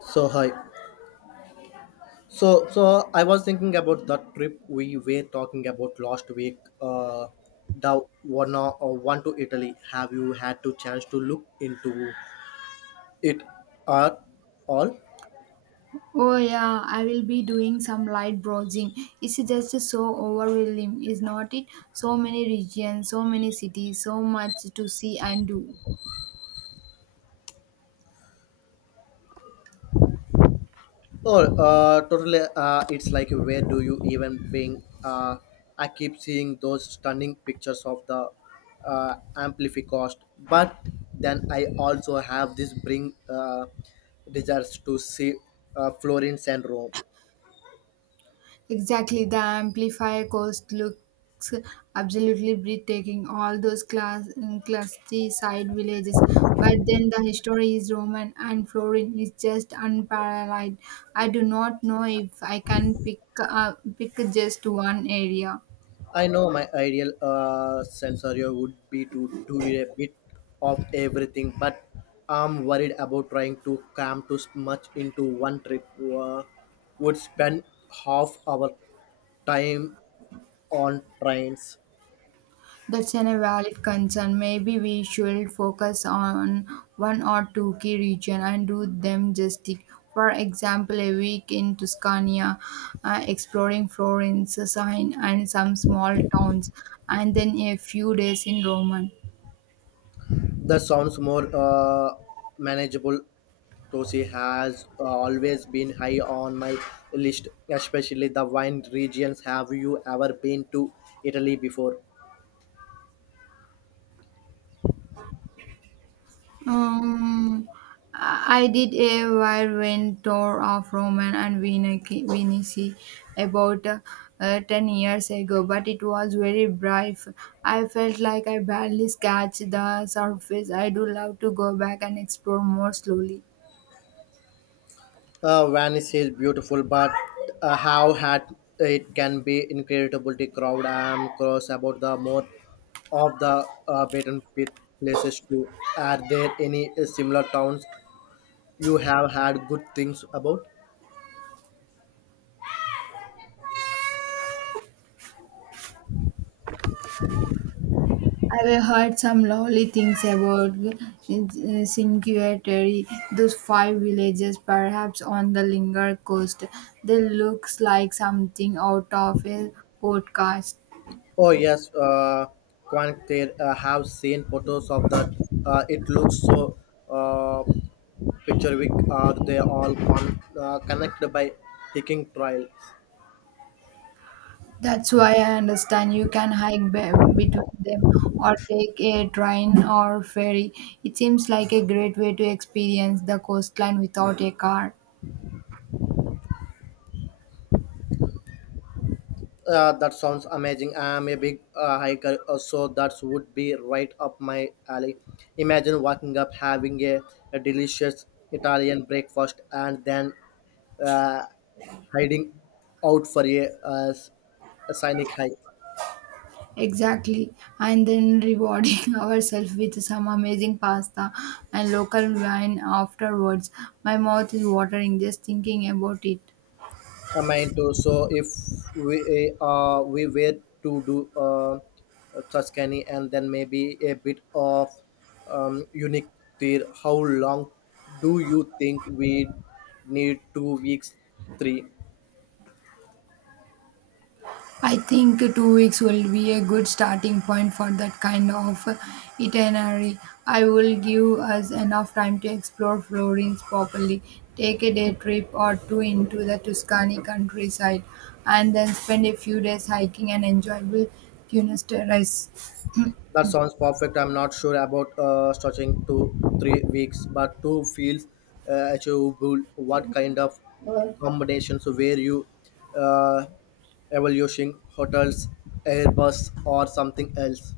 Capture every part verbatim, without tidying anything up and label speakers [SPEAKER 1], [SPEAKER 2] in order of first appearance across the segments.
[SPEAKER 1] So hi. So so I was thinking about that trip we were talking about last week. Uh, the one or one to Italy. Have you had to chance to look into it at all?
[SPEAKER 2] Oh yeah, I will be doing some light browsing. It's just so overwhelming, is not it? So many regions, so many cities, so much to see and do.
[SPEAKER 1] Oh, uh, totally. Uh, it's like where do you even bring? Uh, I keep seeing those stunning pictures of the uh, amplificost, but then I also have this bring uh, desires to see uh, Florence and Rome.
[SPEAKER 2] Exactly, the amplifier coast looks absolutely breathtaking. All those class classy side villages, but then the history is Roman and Florin is just unparalleled. I do not know if I can pick uh, pick just one area.
[SPEAKER 1] I know my ideal uh, scenario would be to do a bit of everything, but I'm worried about trying to cram too much into one trip. Uh, would spend half our time on trains.
[SPEAKER 2] That's an a valid concern. Maybe we should focus on one or two key region and do them justice. For example, a week in Tuscania, uh, exploring Florence, Sicily, and some small towns, and then a few days in Rome.
[SPEAKER 1] That sounds more uh, manageable. Tosi has always been high on my list, especially the wine regions. Have you ever been to Italy before?
[SPEAKER 2] Um, I did a whirlwind tour of Rome and Venice, Venice about uh, uh, ten years ago, but it was very brief. I felt like I barely scratched the surface. I do love to go back and explore more slowly.
[SPEAKER 1] Uh, Venice is beautiful, but uh, how had it can be incredibly crowded. I am curious about the more of the uh, beaten p- places too. Are there any uh, similar towns you have had good things about?
[SPEAKER 2] I've heard some lovely things about uh, Cinque Terre, those five villages perhaps on the Linger coast. They looks like something out of a podcast.
[SPEAKER 1] Oh yes, uh, Quantere, uh, have seen photos of that. Uh, it looks so uh, picturesque. Are they all con- uh, connected by hiking trails?
[SPEAKER 2] That's why I understand you can hike be- between them or take a train or ferry. It seems like a great way to experience the coastline without a car.
[SPEAKER 1] Uh, that sounds amazing. I'm a big uh, hiker, uh, so that would be right up my alley. Imagine waking up having a, a delicious Italian breakfast and then uh, hiding out for a, uh, s- a scenic hike.
[SPEAKER 2] Exactly. And then rewarding ourselves with some amazing pasta and local wine afterwards. My mouth is watering just thinking about it.
[SPEAKER 1] I might do so if we eh, uh, we were to do uh, Tuscany and then maybe a bit of um, unique tier. How long do you think we need? Two weeks, three.
[SPEAKER 2] I think two weeks will be a good starting point for that kind of itinerary. I will give us enough time to explore Florence properly, take a day trip or two into the Tuscany countryside, and then spend a few days hiking and enjoyable Tunis terrace.
[SPEAKER 1] That sounds perfect. I'm not sure about uh, stretching to three weeks, but two feels uh, achievable. What kind of combinations were you uh, evaluating? Hotels, Airbus, or something else?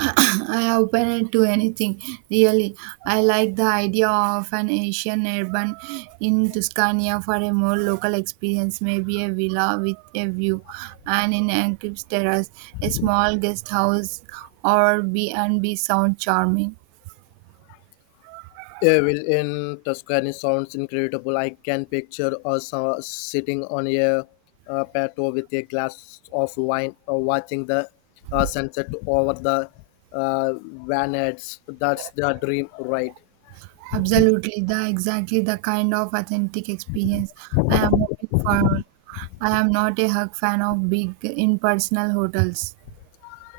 [SPEAKER 2] I open it to anything, really. I like the idea of an Asian urban in Tuscania for a more local experience, maybe a villa with a view, and in Ancrips Terrace, a small guest house or B and B sound charming.
[SPEAKER 1] Evil in Tuscany sounds incredible. I can picture us uh, sitting on a uh, patio with a glass of wine, uh, watching the uh, sunset over the uh, vineyards. That's the dream, right?
[SPEAKER 2] Absolutely, the exactly the kind of authentic experience I am hoping for. I am not a hug fan of big impersonal hotels.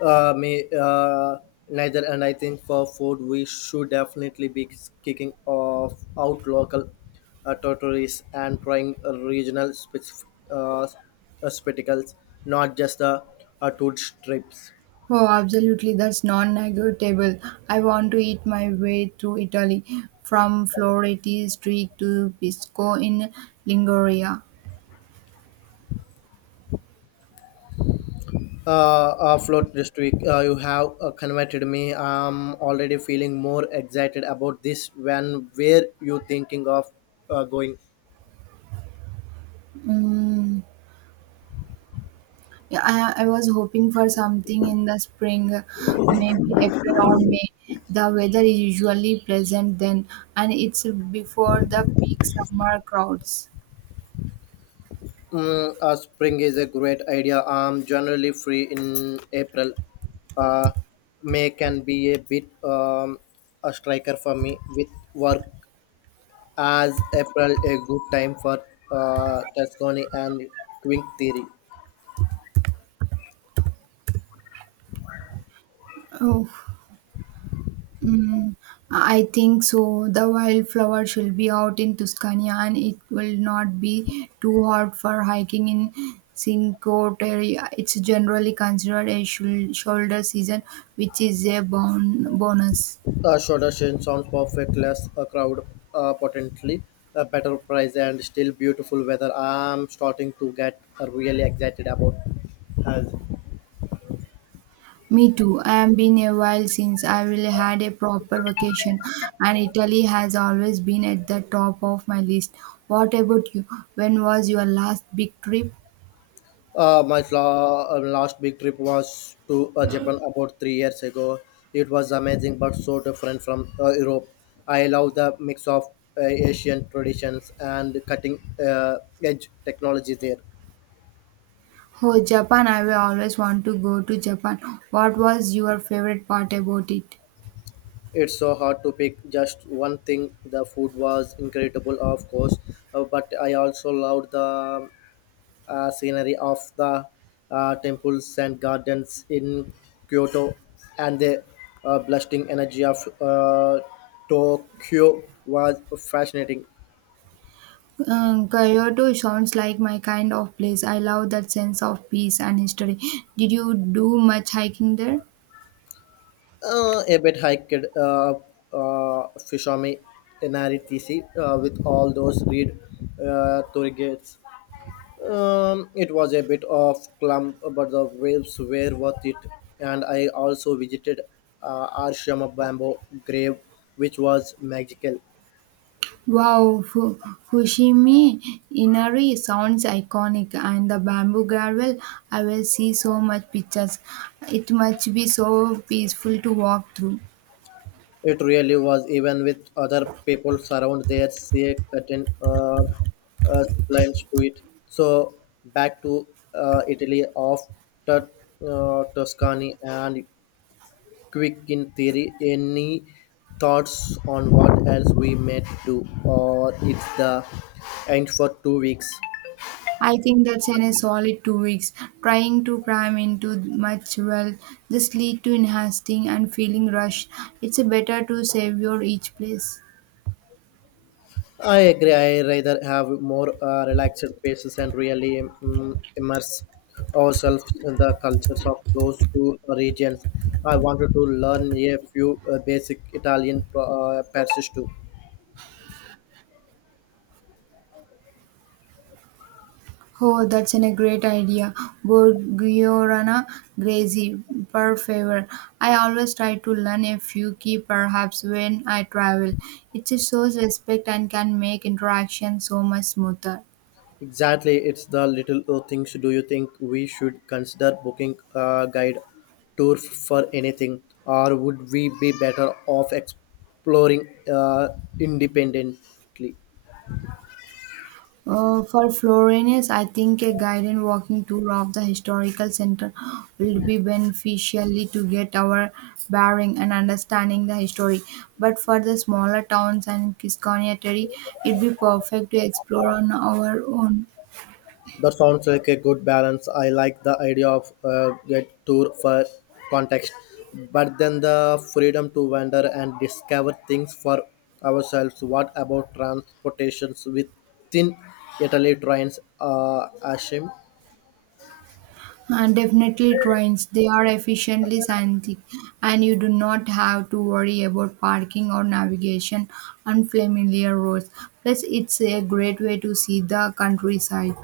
[SPEAKER 1] Uh, me uh, neither, and I think for food we should definitely be kicking off out local uh, territories and trying regional specific uh, uh, spectacles, not just the uh, tourist trips.
[SPEAKER 2] Oh, absolutely, that's non negotiable. I want to eat my way through Italy from Floreti Street to Pisco in Lingoria.
[SPEAKER 1] uh, uh, float district uh, you have uh, converted me. I'm already feeling more excited about this. When where you thinking of uh, going?
[SPEAKER 2] Mm. Yeah, I, I was hoping for something in the spring, maybe April or May. The weather is usually pleasant then, and it's before the peak summer crowds.
[SPEAKER 1] Mm, uh, spring is a great idea. I'm generally free in April, uh, may can be a bit um, a striker for me with work. As April a good time for uh, Tuscany and quink theory?
[SPEAKER 2] Oh. Mm, I think so. The wildflowers will be out in Tuscany and it will not be too hot for hiking in Cinque Terre. It's generally considered a shul- shoulder season, which is a bon- bonus.
[SPEAKER 1] A shorter chain sounds perfect, less a crowd, uh, potentially a better price, and still beautiful weather. I'm starting to get uh, really excited about health.
[SPEAKER 2] Me too. I have been a while since I really had a proper vacation, and Italy has always been at the top of my list. What about you? When was your last big trip?
[SPEAKER 1] Uh, my la- uh, last big trip was to uh, Japan about three years ago. It was amazing, but so different from uh, Europe. I love the mix of uh, Asian traditions and cutting uh, edge technology there.
[SPEAKER 2] Oh, Japan, I will always want to go to Japan. What was your favorite part about it?
[SPEAKER 1] It's so hard to pick just one thing. The food was incredible, of course, uh, but I also loved the uh, scenery of the uh, temples and gardens in Kyoto and the uh, blasting energy of uh, Tokyo was fascinating.
[SPEAKER 2] Um, Kyoto sounds like my kind of place. I love that sense of peace and history. Did you do much hiking there?
[SPEAKER 1] Uh, a bit hiked uh, uh, Fishomi in R T C uh, with all those read uh, tourgates. Um, it was a bit of clump, but the waves were worth it. And I also visited uh, Arshama Bamboo Grave, which was magical.
[SPEAKER 2] Wow, Fu- Fushimi Inari sounds iconic, and the bamboo gravel. I will see so much pictures. It must be so peaceful to walk through.
[SPEAKER 1] It really was, even with other people around there, see cutting uh, uh, lines to it. So back to uh, Italy of Tus- uh, Tuscany and quick in theory. Any thoughts on what else we might do, or it's the end for two weeks?
[SPEAKER 2] I think that's in a solid two weeks. Trying to cram into much will just lead to enhancing and feeling rushed. It's better to savor each place.
[SPEAKER 1] I agree. I rather have more uh, relaxed spaces and really um, immerse ourselves in the cultures of those two regions. I wanted to learn a few uh, basic Italian uh, passages too.
[SPEAKER 2] Oh, that's an, a great idea. Borgiorana Grazi, per favor. I always try to learn a few key perhaps when I travel. It shows respect and can make interaction so much smoother.
[SPEAKER 1] Exactly, it's the little uh, things. Do you think we should consider booking a guide tour for anything, or would we be better off exploring uh, independently?
[SPEAKER 2] Uh, for Florence, I think a guided walking tour of the historical center will be beneficially to get our bearing and understanding the history. But for the smaller towns and Kiscania territory, it'd be perfect to explore on our own.
[SPEAKER 1] That sounds like a good balance. I like the idea of uh, a guided tour for context, but then the freedom to wander and discover things for ourselves. What about transportations within Italy? Trains, uh, Ashim.
[SPEAKER 2] And definitely trains, they are efficiently scientific and you do not have to worry about parking or navigation on familiar roads. Plus, it's a great way to see the countryside.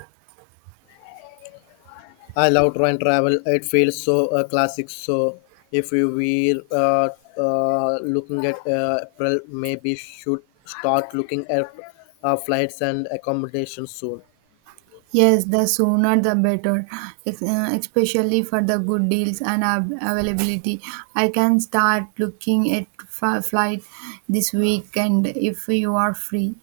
[SPEAKER 1] I love train travel. It feels so uh, classic. So if we were uh, uh, looking at uh, April, maybe should start looking at uh, flights and accommodations soon.
[SPEAKER 2] Yes, the sooner the better, ex- uh, especially for the good deals and av- availability. I can start looking at f- flight this weekend if you are free.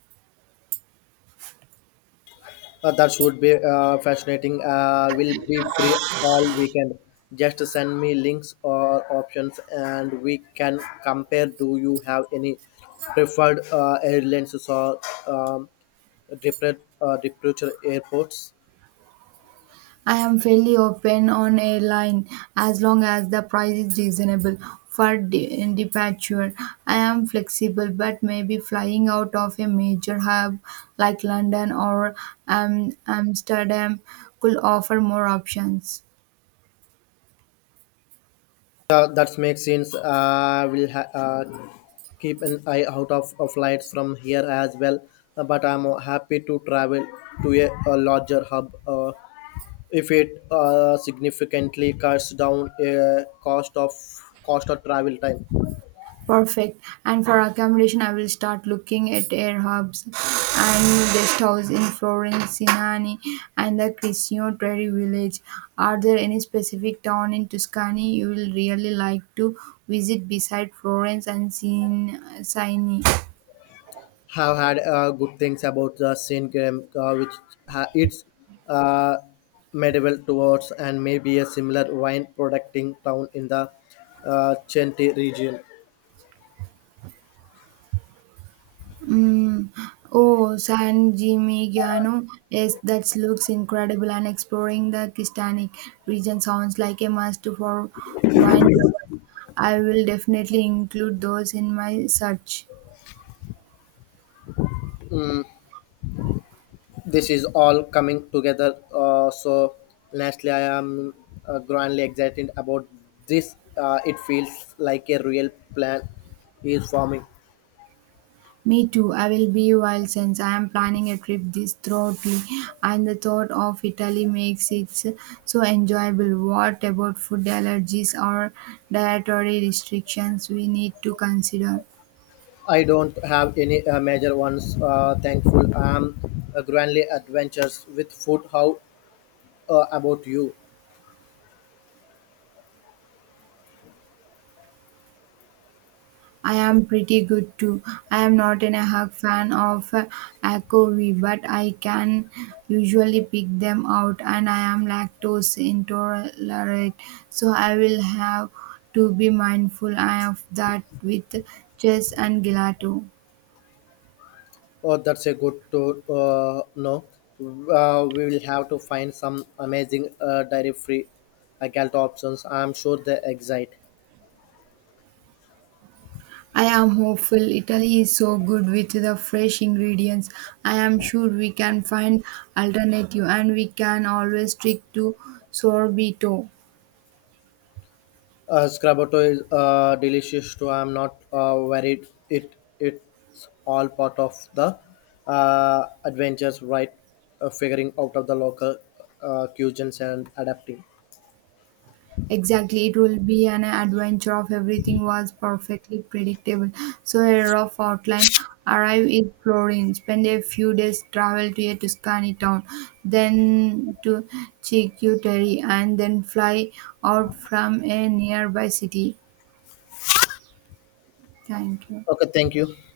[SPEAKER 1] uh, That should be uh, fascinating. Uh, will be free all weekend. Just send me links or options and we can compare. Do you have any preferred uh, airlines or um, departure uh, departure airports?
[SPEAKER 2] I am fairly open on airline as long as the price is reasonable for de- departure. I am flexible, but maybe flying out of a major hub like London or um, Amsterdam could offer more options.
[SPEAKER 1] Uh, that makes sense. Uh, we'll ha- uh, keep an eye out of, of flights from here as well. Uh, but I'm uh, happy to travel to a, a larger hub uh, if it uh, significantly cuts down uh, cost of cost of travel time.
[SPEAKER 2] Perfect. And for accommodation, I will start looking at air hubs and guest house in Florence, Sinani, and the Crisino Terry village. Are there any specific town in Tuscany you will really like to visit beside Florence and Sin- Sinai?
[SPEAKER 1] Have had uh, good things about the Saint Graham, uh, which ha- it's uh, medieval towards and maybe a similar wine producing town in the uh, Chianti region.
[SPEAKER 2] Mm. Oh, San Gimignano. Yes, that looks incredible, and exploring the Kistanic region sounds like a must for wine lovers. I will definitely include those in my search.
[SPEAKER 1] Mm. This is all coming together. Uh, so, lastly, I am uh, grandly excited about this. Uh, it feels like a real plan is forming.
[SPEAKER 2] Me too. I will be wild since I am planning a trip this shortly, and the thought of Italy makes it so enjoyable. What about food allergies or dietary restrictions we need to consider?
[SPEAKER 1] I don't have any uh, major ones. Uh, thankful, I am uh, grandly adventures with food. How uh, about you?
[SPEAKER 2] I am pretty good too. I am not an a hug fan of uh, A C O V, but I can usually pick them out, and I am lactose intolerant, so I will have to be mindful of that with chess and gelato.
[SPEAKER 1] Oh, that's a good to uh, know. Uh, we will have to find some amazing uh, dairy-free uh, galt options. I am sure they excite.
[SPEAKER 2] I am hopeful Italy is so good with the fresh ingredients. I am sure we can find alternative and we can always stick to sorbito.
[SPEAKER 1] Uh, Scrabotto is uh, delicious too. I'm not uh, worried. It it's all part of the uh, adventures, right? Uh, figuring out of the local uh, cuisines and adapting.
[SPEAKER 2] Exactly, it will be an adventure of everything was perfectly predictable. So a rough outline, arrive in Florence, spend a few days travel to a Tuscany town, then to Chiquiteri, and then fly out from a nearby city. Thank you.
[SPEAKER 1] Okay, thank you.